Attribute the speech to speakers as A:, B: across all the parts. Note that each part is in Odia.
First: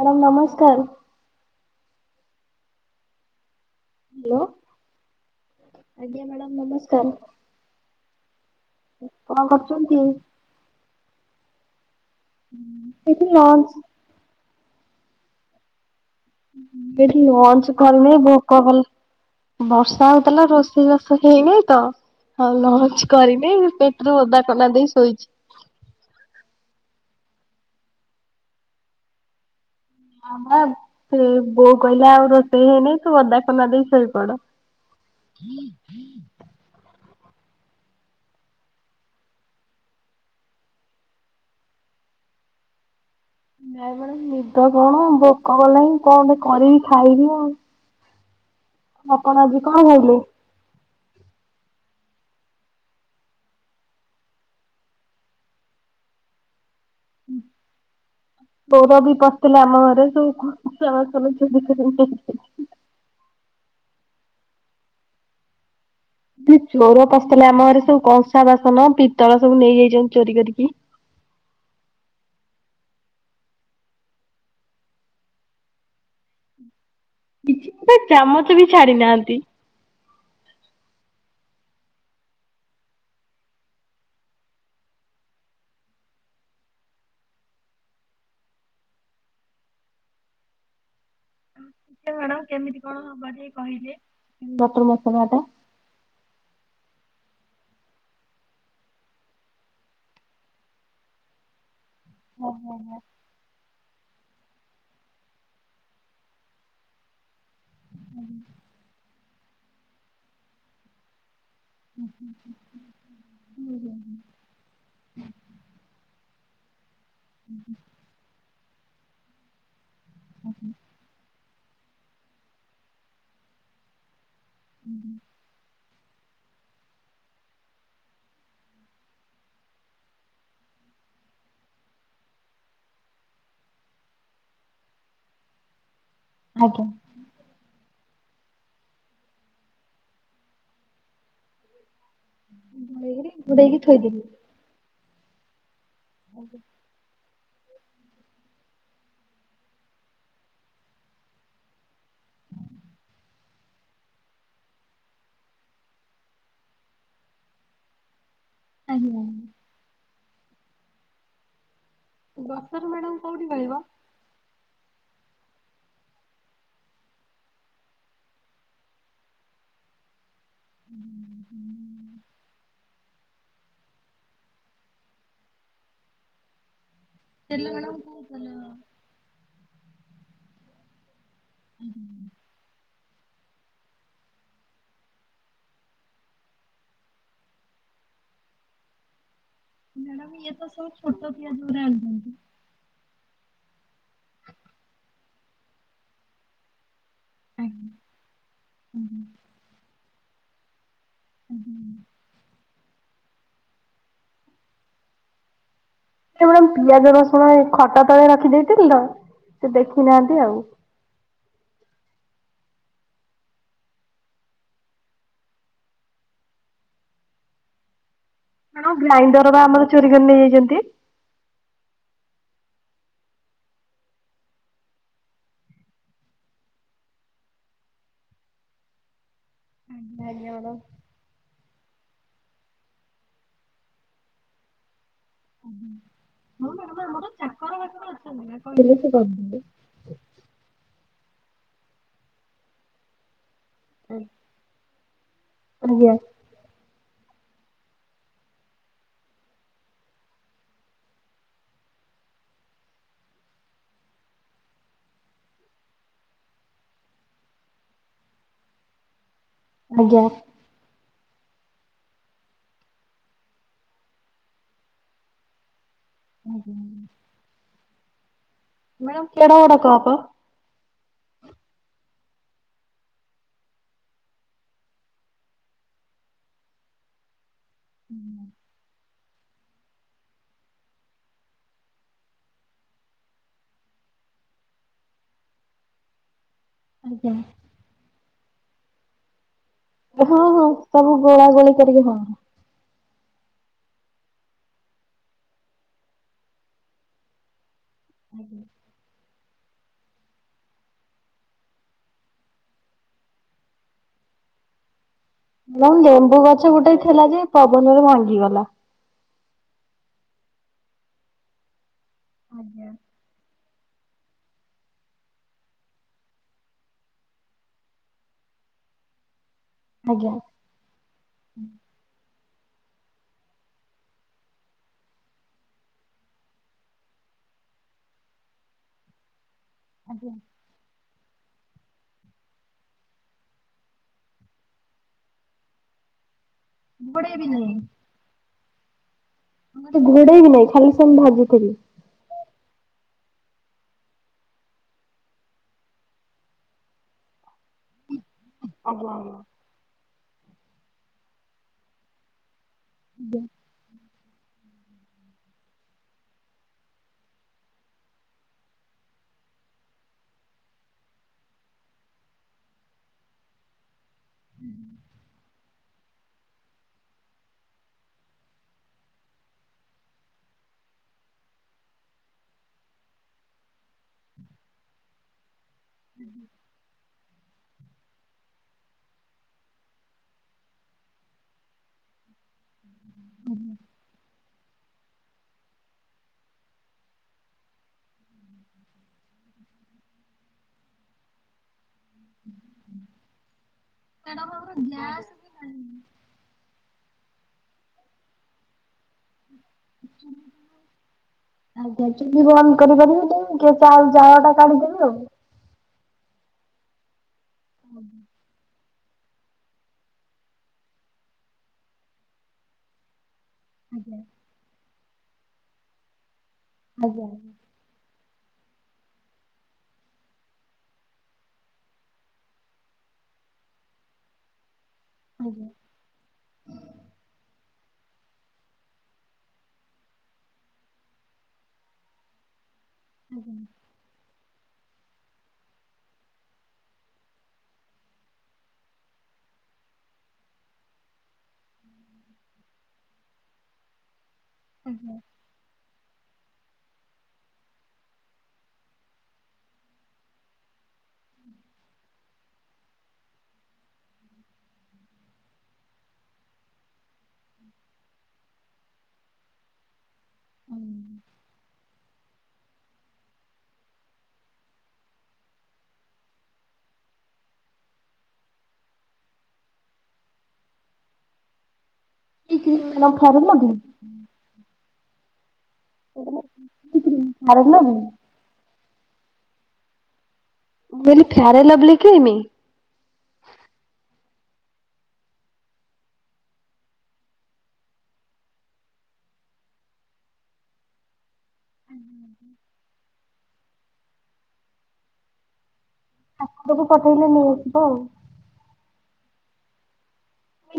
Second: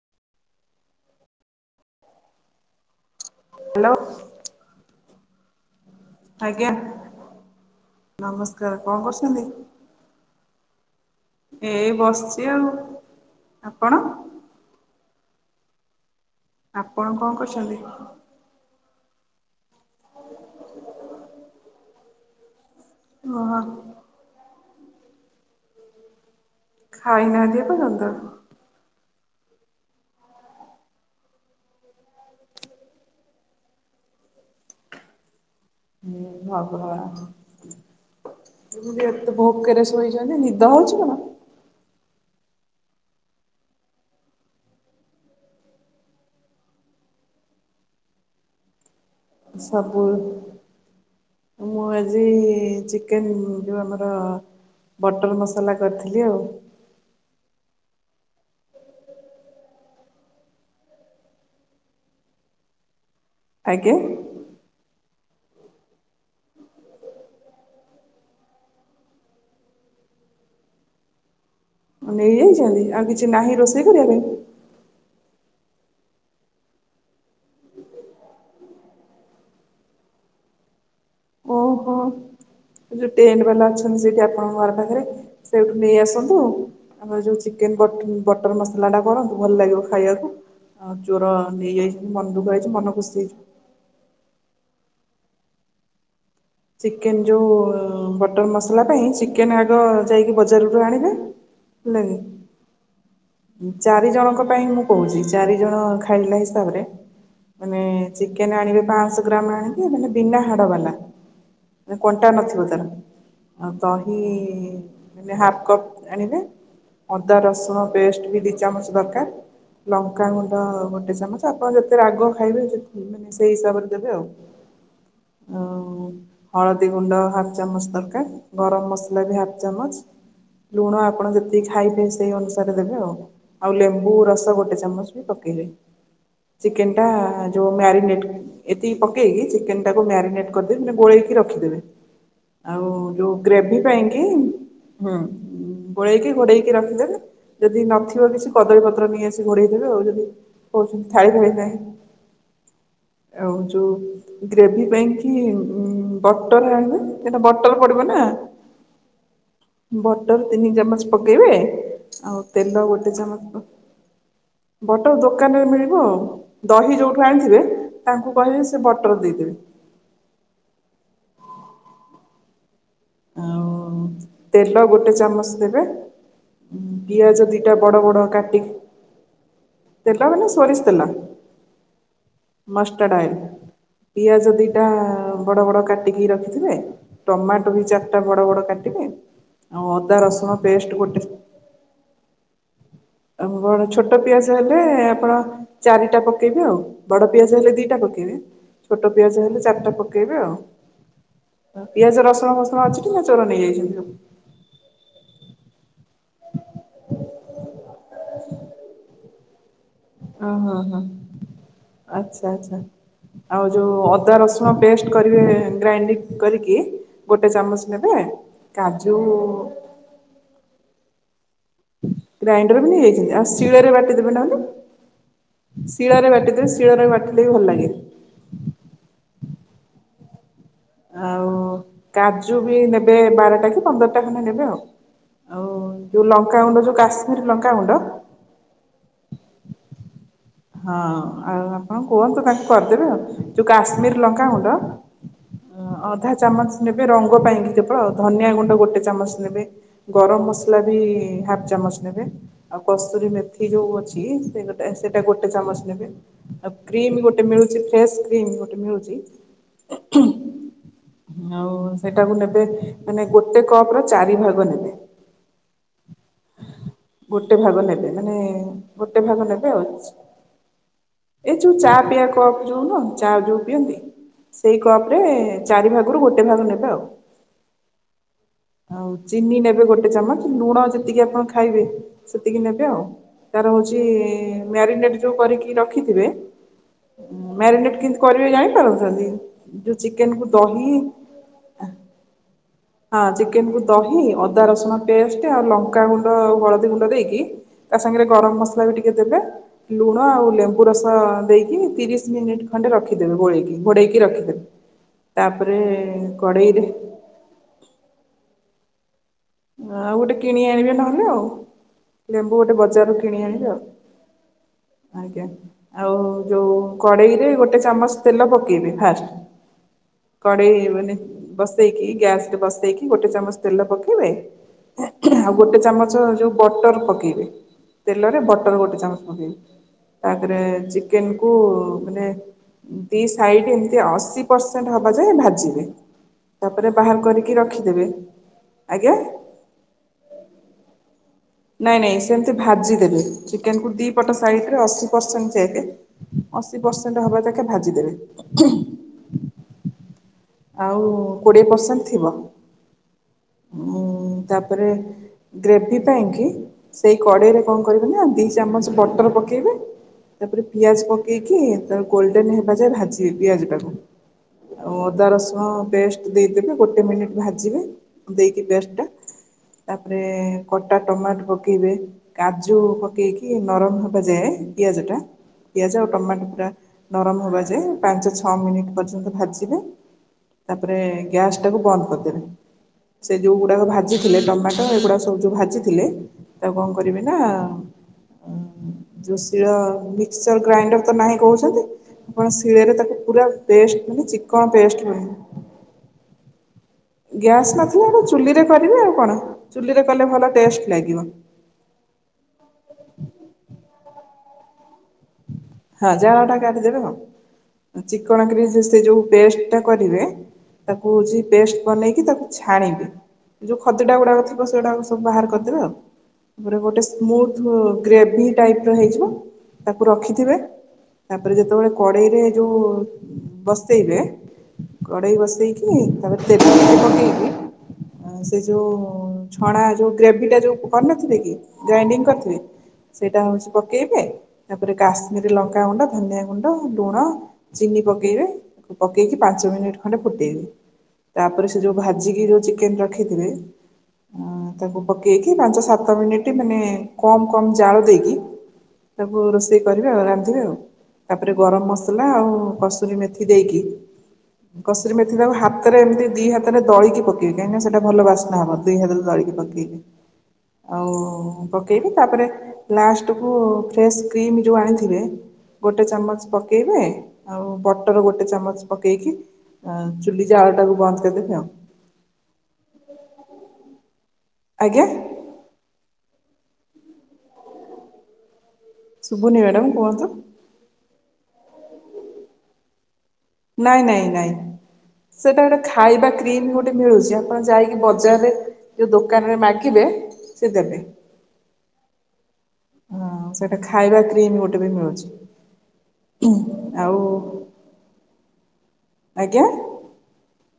A: ମ୍ୟାଡ଼ାମ ନମସ୍କାର।
B: ହାଲୋ।
A: ହାଲୋ। ଆଜ୍ଞା ମ୍ୟାଡାମ
B: ନମସ୍କାର
A: ନମସ୍କାର
B: କରୁଛନ୍ତି?
A: କଣ କରୁଛନ୍ତି?
B: ଏଇ ବସିଛି ଆଉ
A: ଏଠି ଲଞ୍ଚ
B: ଆପଣ? ଆପଣ
A: ଏଠି
B: କଣ
A: ଲନ୍ଚ
B: କରୁଛନ୍ତି?
A: କରିନେଇଁ ଭୋକକଲା। ବର୍ଷା ହଉ ତାଥିଲା ରୋଷେଇବାଷ ହେଇନିହିଁ ତ ଆଉ ଲଅଚ କରିନି
B: ଓହୋ
A: ପେଟରେ ଓଦା ସନା ଦେଇ ଶୋଇଛି।
B: ଖାଇନାହାନ୍ତି ପର୍ଯ୍ୟନ୍ତ?
A: ଆମ ବ ସେ ବୋଉ କହିଲା ଆଉ ରୋଷେଇ ହେଇନି ତୁ ଓଦା କନା ଦେଇ ଶୋଇପଡ। ହ
B: ମୁଁ ଭଗବାନ। ମୁଁ ବି ଏତେ ଭୋକରେ ଶୋଇଚନ୍ତି ନିଦ ହୋଉଚି କଣ?
A: ନାଇଁ ମ୍ୟାଡାମ ନିଦ କଣ ଭୋକ କଲାଣି କଣ ଗୋଟେ କରିକି ଖାଇବି ଆଉ। ଆପଣ ଆଜି କଣ
B: ସବୁ
A: ଖାଇଲେ?
B: ମୁଁ ଆଜି ଚିକେନ ଯୋଉ ଆମର ବଟର ମସାଲା କରିଥିଲି ଆଉ।
A: ହୁଁ। ଗୌରବି ପଶିଥିଲା ଆମ ଘରେ ସେଇ [unintelligible]
B: ଆଜ୍ଞା।
A: ଦି ଚୋର ପଶିଥିଲା ଆମ ଘରେ ସବୁ କଂସା ବାସନ ପିତ୍ତଳ ସବୁ ନେଇଯାଇଚନ୍ତି ଚୋରି କରିକି।
B: ନେଇଯାଇଚନ୍ତି ଆଉ କିଛି ନାହିଁ ରୋଷେଇ କରିବା ପାଇଁ?
A: କିଛି ଗୋଟେ ଚାମଚ ବି ଛାଡି ନାହାନ୍ତି।
B: ଏଇ ଯୋଉ ଟେଣ୍ଟ ବାଲା ଅଛନ୍ତି ସେଠି ଆପଣଙ୍କ ଘର ପାଖରେ ସେଠୁ ନେଇ ଆସନ୍ତୁ ଆମର ଯୋଉ ଚିକେନ ବଟ ବଟର ମସଲା ଟା କରନ୍ତୁ ଭଲ ଲାଗିବ ଖାଇବାକୁ ଆଉ ଚୋର ନେଇଯାଇ
A: କଣ କେମିତି କଣ ହବ ଟିକେ କହିଲେ ଏଇ ବଟର ମସଲା ଟା?
B: ଚିକେନ ଯୋଉ ବଟର ମସଲା ପାଇଁ ଚିକେନ ଆଗ ଯାଇକି ବଜାରରୁୁ ଆଣିବେ। ହେଲା କି
A: ଓ ହୋ ହୋ।
B: ଉଁ ଚାରି ଜଣଙ୍କ ପାଇଁ ମୁଁ କୋହୁଚି ଚାରି ଜଣ ଖାଇିଲା ହିସାବରେ ମାନେ ଚିକେନ ଆଣିବେ ପାଂସ ଗ୍ରାମ ଆଣିକି ମାନେ ବିନା ହାଡ଼ ବାଲା। କଣ୍ଟା ନଥିବ ତାର ଆଉ ଦହି ମାନେ ହାଫ କପ୍ ଆଣିଲେ ଅଦା ରସୁଣ ପେଷ୍ଟ ବି ଦି ଚାମଚ ଦରକାର। ଲଙ୍କାଗୁଣ୍ଡ ଗୋଟେ ଚାମଚ ଆପଣ ଯେତେ ରାଗ ଖାଇବେ ମାନେ ସେଇ ହିସାବରେ ଦେବେ ଆଉ।
A: ହୁଁ ହୁଁ।
B: ଆଉ ହଳଦୀ ଗୁଣ୍ଡ ହାଫ୍ ଚାମଚ ଦରକାର ଗରମ ମସଲା ବି ହାଫ୍ ଚାମଚ। ଲୁଣ ଆପଣ ଯେତିକି ଖାଇବେ ସେଇ ଅନୁସାରେ ଦେବେ ଆଉ, ଆଉ ଲେମ୍ବୁ ରସ ଗୋଟେ ଚାମଚ ବି ପକେଇ ବେ ଚିକେନଟା ଯୋଉ ମ୍ୟାରିନେଟ୍ ଏତିକି ପକେଇକି ଚିକେନଟାକୁ ମ୍ୟାରିନେଟ କରିଦେବେ ମାନେ ଗୋଳେଇକି ରଖିଦେବେ। ଆଉ ଯୋଉ ଗ୍ରେଭି ପାଇଁକି ହୁଁ। ଗୋଳେଇକି ଘୋଡ଼େଇକି ରଖିଦେଲେ। ଯଦି ନଥିବ କିଛି କଦଳୀ ପତ୍ର ନେଇ ଆସି ଘୋଡେଇ ଦେବେ ଆଉ ଯଦି କହୁଛନ୍ତି ଥାଳି ଫାଳି ନାହିଁ।
A: ହୁଁ
B: ଆଉ ଯୋଉ ଗ୍ରେଭି ପାଇଁ କି ଉଁ ବଟଲ ଆଣିବେ କାହିଁକି ନା ବଟଲ ପଡିବ ନା।
A: ଆଜ୍ଞା ଆଜ୍ଞା।
B: ବଟର ତିନି ଚାମଚ ପକେଇବେ ଆଉ ତେଲ ଗୋଟେ ଚାମଚ ପକ୍ ବଟର ଦୋକାନରେ ମିଳିବ ଆଉ ଦହି ଯୋଉଠୁ ଆଣିଥିବେ ତାଙ୍କୁ କହିବେ ସେ ବଟର ଦେଇଦେବେ।
A: ହୁଁହୁଁ।
B: ଆଉ ତେଲ ଗୋଟେ ଚାମଚ ଦେବେ। ପିଆଜ ଦିଟା ବଡ ବଡ କାଟିି, ତେଲ ମାନେ ସୋରିଷ ତେଲ।
A: [unintelligible]
B: [inaudible] ପିଆଜ ଦିଟାଆ-ଆ ବଡ ବଡ କାଟିକି ରଖିିଥିବେ ଟମା ଦି ଚାରିଟା ବଡ ବଡ କାଟିବେ। ଆଉ ଅଦା ରସୁଣ ପେଷ୍ଟ ଗୋଟେ। ଆଉ କଣ ଛୋଟ ପିଆଜ ହେଲେ ଆପଣ ଚାରିଟା ପକେଇବେ ଆଉ। ବଡ଼ ପିଆଜ ହେଲେ ଦିଟା ପକେଇବେ ଛୋଟ ପିଆଜ ହେଲେ ଚାରିଟା ପକେଇବେ ଆଉ। ପିଆଜ ରସୁଣ ଫସୁଣ ଅଛି ଟି ନା ଚୋର ନେଇଯାଇଛନ୍ତି?
A: [inaudible] ପିଆଜ ରସୁଣ ଖଟ ତଳେ ରଖିଦେଇଥିଲି ନା ସେ ଦେଖୁ
B: ହୁଁ-ହୁଁ-ହୁଁ ଆଚ୍ଛା ଆଚ୍ଛା। ଆଉ ଯୋଉ ଅଦା ରସୁଣ ପେଷ୍ଟ କରିବେ ଗ୍ରାଇଣ୍ଡିଙ୍ଗ କରିକି ଗୋଟେ ଚାମଚ ନେବେ।
A: [inaudible]
B: କାଜୁ
A: ଗ୍ରାଇଣ୍ଡର ବା ଆମର ଚୋରି କରି ନେଇଯାଇଛନ୍ତି।
B: ଗ୍ରାଇଣ୍ଡର ବି ନେଇଯାଇଛନ୍ତି ଆଉ ଶିଳରେ ବାଟିଦେବେ ନହେଲେ। ଶିଳରେ ବାଟିଦେବେ ଶିଳରେ ବାଟିଲେ ବି ଭଲ ଲାଗେ। ଆଉ କାଜୁ ବି ନେବେ ବାରଟା କି ପନ୍ଦରଟା ଖଣ୍ଡେ ନେବେ ଆଉ ଆଉ ଯୋଉ ଲ
A: [inaudible] ଆମର ଚାକର ବାକର ଅଛନ୍ତି ପା କହିଲେ ସେ କରିଦେବେ।
B: ହଁ ଆଉ ଆପଣ କୁହନ୍ତୁ ତାଙ୍କୁ କରିଦେବେ ଆଉ। ଯୋଉ କାଶ୍ମୀର ଲଙ୍କାଗୁଣ୍ଡ ଅଧା ଚାମଚ୍। ନେବେ ରଙ୍ଗ ପାଇଁକି କେବଳ ଧନିଆ ଗୁଣ୍ଡ ଗୋଟେ ଚାମଚ ନେବେ ଗରମ ମସଲା ବି ହାପ୍ ଚାମ୍ ମଚ୍ ନେବେ ଆଉ କସ୍ତୁରୀ ମେଥି ଯୋଉ ଅଛି ସେ ଗୋଟେ ସେ ସେଇଟା ଗୋଟେ ଚାମଚ ନେବେ ଆଉ କ୍ରିମ୍ ଗୋଟେ ମିଳୁଛି ଫ୍ରେଶ୍ କ୍ରିମ୍ ଗୋଟେ ମିଳୁଛି।
A: ଆଜ୍ଞା।
B: ଆଉ ସେଇଟାକୁ ନେବେ ମାନେ ଗୋଟେ କପ୍ ର ଚାରି ଭାଗ ନେବେ। ଗୋଟେ ଭାଗ ନେବେ ମାନେ ଗୋଟେ ଭାଗ
A: କେଡ
B: ନେବେ
A: ବଡ
B: ଆଉ।
A: କପ
B: ଏ ଯୋଉ ଚା ପିଆ କପ୍ ଯୋଉ ନୁହଁ ଚା ଯୋଉ ପିଅନ୍ତି। ସେଇ କପ୍ ରେ ଚାରି ଭାଗରୁ ଗୋଟେ ଭାଗ ନେବେ ଆଉ।
A: ହୁଁହୁଁ।
B: ଆଉ ଚିନି ନେବେ ଗୋଟେ ଚାମଚ ଲୁଣ ଯେତିକି ଆପଣ ଖାଇବେ ସେତିକି ନେବେ ଆଉ। ତାର ହଉଛିଇ-ଇ ମ୍ୟାରିନେଟ ଯୋଉ କରିକି ରଖିଥିବେ [unintelligible] କେମିତି କରିବେ ଜାଣି ପାରୁଛନ୍ତି? ଯୋଉ ଚିକେନ
A: ହଁ
B: କୁ
A: ହଁ
B: ଦହି
A: ସବୁ ଗୋଳା ଗୋଳି କରିକି ହଁ।
B: ହଁ। ଚିକେନୁ ଦହି ଅଦା ରସୁଣ ପେଷ୍ଟ ଆଉ ଲଙ୍କା ଗୁଣ୍ଡ ହଳଦୀ ଗୁଣ୍ଡ ଦେଇକି ତା ସାଙ୍ଗରେ ଗରମ ମସଲା ବି ଟିକେ ଦେବେ। ଲୁଣ ଆଉ ଲେମ୍ବୁ ରସ ଦେଇକି ତିରିଶ ମିନିଟ ଖଣ୍ଡେ ରଖିଦେବେ ଗୋଳେଇକି ଘୋଡେଇକି ରଖିଦେବେ। ତାପରେ
A: ମ ଲେମ୍ବୁ ଗଛ
B: କଡ଼େଇରେ
A: ଗୋଟେ ଥିଲା ଯେ ପବନରେ ଭାଙ୍ଗିଗଲା।
B: ଆଉ ଗୋଟେ କିଣି ଆଣିବେ ନହେଲେ ଆଉ ଲେମ୍ବୁ ଗୋଟେ ବଜାରରୁୁ କିଣି ଆଣିବେ ଆଉ
A: ହ
B: ଆଜ୍ଞା ଆଉ ଯୋଉ କଡେଇରେ ଗୋଟେ ଚାମଚ ତେଲ ପକେଇବେ ଫାଷ୍ଟ।
A: ଆଜ୍ଞା।
B: କଡେଇ ମାନେ ବସେଇକି ଗ୍ୟାସ ରେ ବସେଇକି ଗୋଟେ ଚାମଚ ତେଲ ପକେଇବେ। ଆଉ ଗୋଟେ ଚାମଚ ଯୋଉ ବଟର ପକେଇବେ। ତେଲରେ ବଟର ଗୋଟେ ଚାମଚ ମ ତାପରେ ଚିକେନ
A: [inaudible]
B: ମାନେ ଦି ସାଇଡ ଏମତି ଅଶୀ ପରସେଣ୍ଟ ହବା ଯାଏ ଭାଜିବେ। ତାପରେ ବାହାର କରିକି ରଖିଦେବେ ଆଜ୍ଞା।
A: ମତେ ଘୋଡେଇ ବି ନାଇଁ ଖାଲି ସେ ଭା
B: ନାଇଁ ନାଇଁ ସେମତି ଭାଜି ଦେବେ। ଚିକେନ କୁ ଦି ପଟ ସାଇଡ ରେ ଅଶୀ ପରସେଣ୍ଟ ଯାଇବେ ଅଶୀ ପରସେଣ୍ଟ ହବା ତାକେ ଭାଜି ଦେବେ।
A: ଓହ।
B: ଆଉ କୋଡ଼ିଏ ପରସେଣ୍ଟ ଥିବ।
A: [unintelligible]
B: ତାପରେ ଗ୍ରେଭି। ପାଇଁକି ସେଇ କଡ଼େଇରେ କଣ କରିବ ନା ଦି ଚାମଚ ବଟର ପକେଇବେ। ତାପରେ ପିଆଜ ପକେଇକି ତା ଗୋଲଡେନ ହେବା ଯାଏ ଭାଜିବେ ପିଆଜ ଟାକୁ। ଆଉ ଅଦା ରସୁଣ ପେଷ୍ଟ ଦେଇଦେବେ ଗୋଟେ ମିନିଟ ଭାଜିବେ ଦେଇକି ପେଷ୍ଟଟା। ତାପରେ କଟା ଟମାଟ ପକେଇବେ କାଜୁ ପକେଇକି ନରମ ହେବା ଯାଏ ପିଆଜ ଟା। ପିଆଜ ଆଉ ଟମାଟୋ ପୁରା ନରମ ହବା ଯାଏ ପାଞ୍ଚ ଛଅ ମିନିଟ ପର୍ଯ୍ୟନ୍ତ ଭାଜିବେ। ତାପରେ ଗ୍ୟାସ ଟାକୁ ବନ୍ଦ କରିଦେବେ। ସେ ଯୋଉ ଗୁଡାକ ଭାଜି ଥିଲେ ଟମାଟୋ ଏଗୁଡା ସବୁ ଯୋଉ ଭାଜିଥିଲେ ତାକୁ କଣ କରିବି ନା ଯୋଶିଳ ମିକ୍ସଚର ଗ୍ରାଇଣ୍ଡର ତ ନାହିଁ କହୁଛନ୍ତି। ଆଣ ଶିଳରେ ତାକୁ ପୁରା ପେଷ୍ଟ ମାନେ ଚିକଣ ପେଷ୍ଟ କ ଗ୍ୟାସ୍ ନଥିଲା ଚୁଲିରେ କରିବେ ଆଉ। କ'ଣ ଚୁଲିରେ କଲେ ଭଲ ଟେଷ୍ଟ ଲାଗିବ
A: ଆଜ୍ଞା ଚୁଲି ବନ୍ଦ କରିପାରିବି ଯ କେ ଚା ଜାଳ ଟା କାଢିଦବି ଆଉ।
B: ହଁ ଜାଳ ଟା କାଟିିଦେବେ ଚିକଣ କ୍ରି। ସେ ଯୋଉ ପେଷ୍ଟ ଟା କରିବେ ତାକୁଉଛି ପେଷ୍ଟ ବନେଇକି ତାକୁ ଛାଣିବେ। ଯେଉଁ ଖଦଟା ଗୁଡ଼ାକ ଥିବ ସେଗୁଡ଼ାକ ସବୁ ବାହାର କରିଦେବେ ଆଉ ତାପରେ ଗୋଟେ ସ୍ମୁଥ୍ ଗ୍ରେଭି ଟାଇପ୍ର ହେଇଯିବ ତାକୁ ରଖିଥିବେ। ତାପରେ ଯେତେବେଳେ କଡେଇରେ ଯୋଉ ବସେଇବେ। କଡେଇ ବସେଇକି ତାପରେ ତେଲ ପକେଇକି
A: [inaudible]
B: ସେ ଯଉ ଛଣା ଯେଉ ଗ୍ରେଭିଟା ଯେଉ କରିନଥିଲି କି ଗ୍ରାଇଣ୍ଡିଙ୍ଗ କରିଥିଲେ। ସେଇଟା ହଉଛି ପକେଇବେ ତାପରେ କାଶ ଆମରେ ଲଙ୍କାଗୁଣ୍ଡ ଧନିଆ ଗୁଣ୍ଡ ଲୁଣ ଚିନି ପକେଇବେ ପକେଇକି ପାଞ୍ଚ ମିନିଟ୍ ଖଣ୍ଡେ ତାପରେ ସେ ଯୋଉ ଭାଜିିକି ଯୋଉ ଚିକେନ ରଖିଥିଲେ। ହଁ ତାକୁ ପକେଇକି ପାଞ୍ଚ ସାତ କମ୍ୟୁନିଟୀ ମାନେ କମ୍ କମ୍ ଜାଳ୍ଳ ଦେଇକି ତାକୁ ରୋଷେଇ। ରାନ୍ଧିବେ ଆଉ ତାପରେ ଗରମ ମସଲା ଆଉ କସୁରୀ ମେଥି ଦେଇକି। କସୁରୀ ମେଥି ତାକୁ, ହାତରେ ଏମିତି ଦି ହାତରେ ଦଳକି ପକେଇବି। କାହିଁକି ନା ସେଟା ଭଲ ବାସ୍ନା ହବ। ଦି ହାତରେ ଦଳି ଟିକେ ପକେଇବି। ଆଉ ପକେଇବି। ତା'ପରେ ଲାଷ୍ଟ କୁ ଫ୍ରେଶ୍ କ୍ରିମ ଯୋଉ ଆଣିଥିବେ ଗୋଟେ ଚାମଚ ପକେଇବେ। ଆଉ, ବଟର ଗୋଟେ ଚାମଚ ପକେଇକି ଆ ଚୁଲି ଜାଳ ଟାକୁ ବନ୍ଦ କରିଦେବେ ଆଉ।
A: ଏ କ୍ରିମ୍ ମାଡାମ୍ ଫରେ ମଗେଇଥି?
B: ଆଜ୍ଞା।
A: [inaudible]
B: ସୁଭୁନି ମ୍ୟାଡ଼ାମ୍ କୁହନ୍ତୁ।
A: ବେଲି ଫ୍ୟାରେ ଲଭିଲି କିମି?
B: ନାଇଁ ନାଇଁ ନାଇଁ! ସେଟା ଗୋଟେ ଖାଇବା କ୍ରିମ୍ ଗୋଟେ ମିଳୁଛି। ଆପଣ ଯାଇକି ବଜାରରେ ଯୋଉ ଦୋକାନ ରେ ମାଗିବେ ସେ ଦେବେ।
A: [inaudible]
B: ହଁ, ସେଇଟା ଖାଇବା କ୍ରିମ୍ ବି ଗୋଟେ ବି ମିଳୁଛି।
A: ତାକୁ ଯଦି
B: ଆଉ
A: ପଠେଇଲେ, ନେଇ ଆସିବ ଆଉ।
B: ଆଜ୍ଞା?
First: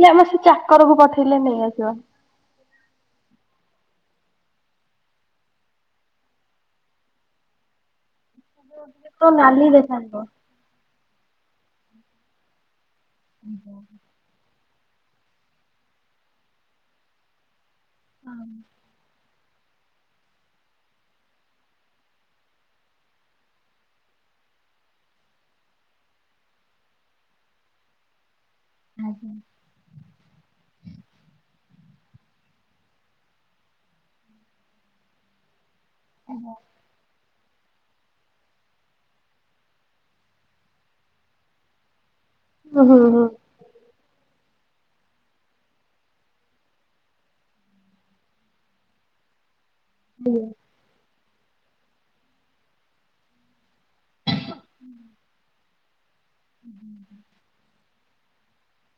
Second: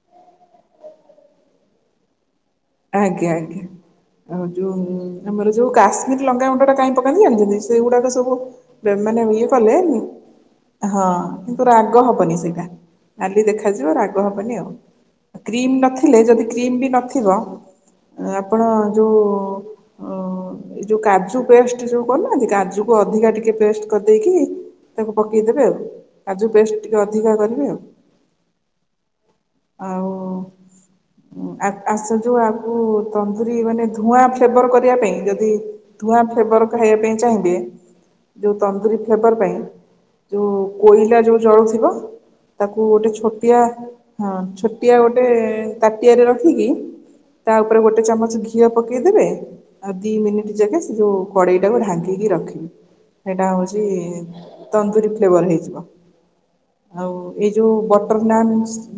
A: ଆମ ସେ ଚାକରକୁ ପଠେଇଲେ ନେଇଆସିବ।
B: ଆଜ୍ଞା ଆଜ୍ଞା। ଆଉ ଯୋଉ, ଆମର ଯୋଉ, କାଶ୍ମୀର ଲଙ୍ଗା ଗୁଣ୍ଡ ଟା କାହିଁ ପକାନ୍ତି ଜାଣିଛନ୍ତି? ସେଇଗୁଡାକ ସବୁ ମାନେ,
A: ପୁରା
B: ଇଏ
A: ନାଲି
B: କଲେ।
A: ଦେଖାଯିବ।
B: ହଁ, କିନ୍ତୁ, ରାଗ ହବନି ସେଇଟା। ନାଲି ଦେଖାଯିବ, ରାଗ ହବନି ଆଉ। କ୍ରିମ୍ ନଥିଲେ, ଯଦି କ୍ରିମ୍ ବି ନଥିବ। ଆପଣ ଯୋଉ ଏଇ ଯୋଉ, କାଜୁ ପେଷ୍ଟ ଯୋଉ କରୁନାହାଁନ୍ତି! କାଜୁକୁ ଅଧିକା ଟିକେ ପେଷ୍ଟ କରିଦେଇକି ତାକୁ ପକେଇଦବେ ଆଉ। ଆ ଯଉ ପେଷ୍ଟ ଟିକେ ଅଧିକା କରିବେ ଆଉ। ଆଉ, ଆସ ଯୋଉ ଆ ଉ ତନ୍ଦୁରୀ ମାନେ ଧୂଆଁ ଫ୍ଲେଭର କରିବା ପାଇଁ, ଯଦି ଧୂଆଁ ଫ୍ଲେଭର ଖାଇବା ପାଇଁ ଚାହିଁ ବେ ଯୋଉ ତନ୍ଦୁରୀ ଫ୍ଲେଭର ପାଇଁ, ଯୋଉ କୋଇଲା ଯୋଉ ଜଳୁଥିବ! ତାକୁ
A: ହୁଁ ହୁଁ
B: ଗୋଟେ
A: ହୁଁ।
B: ଛୋଟିଆ ହଁ, ଛୋଟିଆ ଗୋଟେ ତାଟିଆରେ ରଖିକି ତା' ଉପରେ ଗୋଟେ ଚାମଚ ଘିଅ ପକେଇଦେବେ। ଆଉ ଦୁଇ ମିନିଟ୍ ଯାକେ ସେ ଯଉ କଡେଇ ଟାକୁ ଢାଙ୍କିକି ରଖିବି। ହେଇଟା ହଉଛି ତନ୍ଦୁରୀ ଫ୍ଲେଭର୍ ହେଇଯିବ। ଆଉ ଏଇ ଯୋଉ ବଟ୍ ବଟର୍ ନାନ୍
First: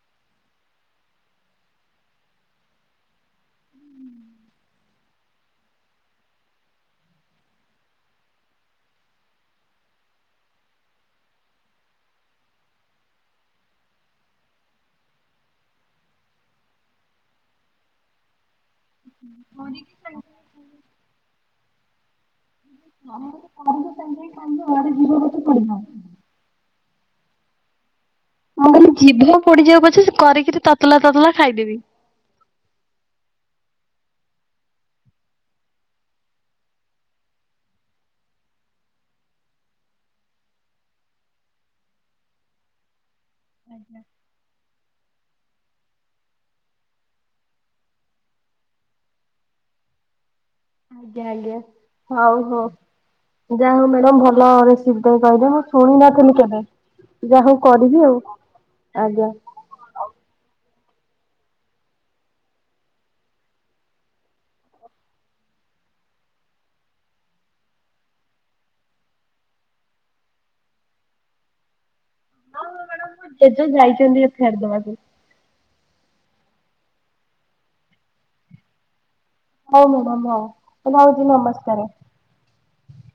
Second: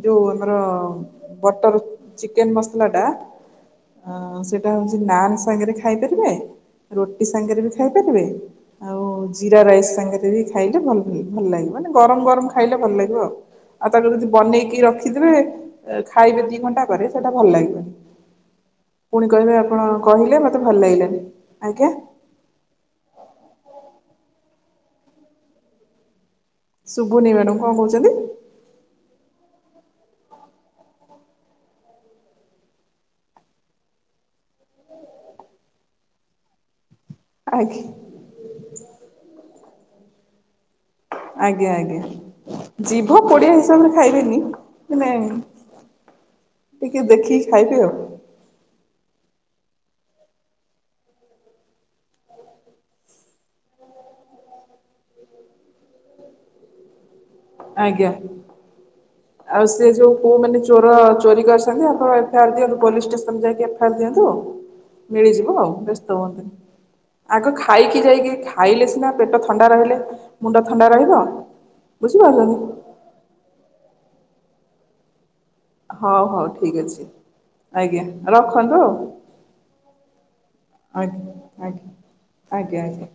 B: ଯଉ, ଆମର ବଟର୍ ଚିକେନ୍ ମସଲାଟା ଆଁ ସେଟା ହଉଛି ନାନ୍ ସାଙ୍ଗରେ ଖାଇପାରିବେ ରୁଟି ସାଙ୍ଗରେ ବି ଖାଇପାରିବେ, ଆଉ ଜିରା ରାଇସ୍ ସାଙ୍ଗରେ ବି ଖାଇଲେ ଭଲ ଭଲ ଲାଗିବ। ମାନେ, ଗରମ ଗରମ ଖାଇଲେ ଭଲ ଲାଗିବ ଆଉ। ଆଉ ତାକୁ ଯଦି ବନେଇକି ରଖିଦେବେ। ଖାଇବେ ଦି ଘଣ୍ଟା ପରେ ସେଟା ଭଲ ଲାଗିବନି। ପୁଣି କହିବେ। ଆପଣ କହିଲେ, ମତେ ଭଲ ଲାଗିଲାନି। ଆଜ୍ଞା
A: [inaudible] ପଡ଼ି
B: ସୁବୁନି ମ୍ୟାଡ଼ାମ୍। କଣ କହୁଛନ୍ତି?
A: ମୁଁ କହିଲି ଜିଭ ପୋଡିଯାଉ ପଛେ, ସେ କରିକିରି ତତଲା ତତଲା ଖାଇଦେବି।
B: ଆଖି। ଆଜ୍ଞା ଆଜ୍ଞା, ଜିଭ ପୋଡିଆ ହିସାବରେ ଖାଇବେନି! ମାନେ, ଟିକେ ଦେଖିକି ଖାଇବେ ଆଉ।
A: ଆଜ୍ଞା ଆଜ୍ଞା, ହଉ ହଉ। ଯା ହଉ ମ୍ୟାଡମ୍ ଭଲ ରେସିପି ଟେ କହିଲେ। ମୁଁ ଶୁଣି ନଥିଲି କେବେ? ଯାହୋଉ କରିବି
B: ଆଜ୍ଞା।
A: ଆଉ ଆଜ୍ଞା।
B: ଆଉ ସେ ଯୋଉ କୋଉ ମାନେ ଚୋର ଚୋରି କରିଛନ୍ତି ଆପଣ ଏଫେୟାର୍ ଦିଅନ୍ତୁ ପୋଲିସ୍ ଷ୍ଟେସନ୍ ଯାଇକି ଏଫେୟାର୍ ଦିଅନ୍ତୁ ମିଳିଯିବ ଆଉ ବ୍ୟସ୍ତ ହୁଅନ୍ତୁନି। ଆଗ ଖାଇକି ଯାଇକି ଖାଇଲେ ସିନା ପେଟ ଥଣ୍ଡା ରହିଲେ ମୁଣ୍ଡ ଥଣ୍ଡା ରହିବ। କି ରହିବନି?
A: କେତେଜଣ ଯାଇଚନ୍ତି ଏଫେୟାର୍ ଦବାକୁ?
B: ହଉ ହଉ ଠିକ ଅଛି ଆଜ୍ଞା ରଖନ୍ତୁ ଆଉ।
A: ହୋଉ ମ୍ୟାଡ଼ାମ ହୋଉ
B: ଆଜ୍ଞା
A: ରହୁଚି
B: ଆଜ୍ଞା
A: ନମସ୍କାରେ।
B: ଆଜ୍ଞା ଆଜ୍ଞା।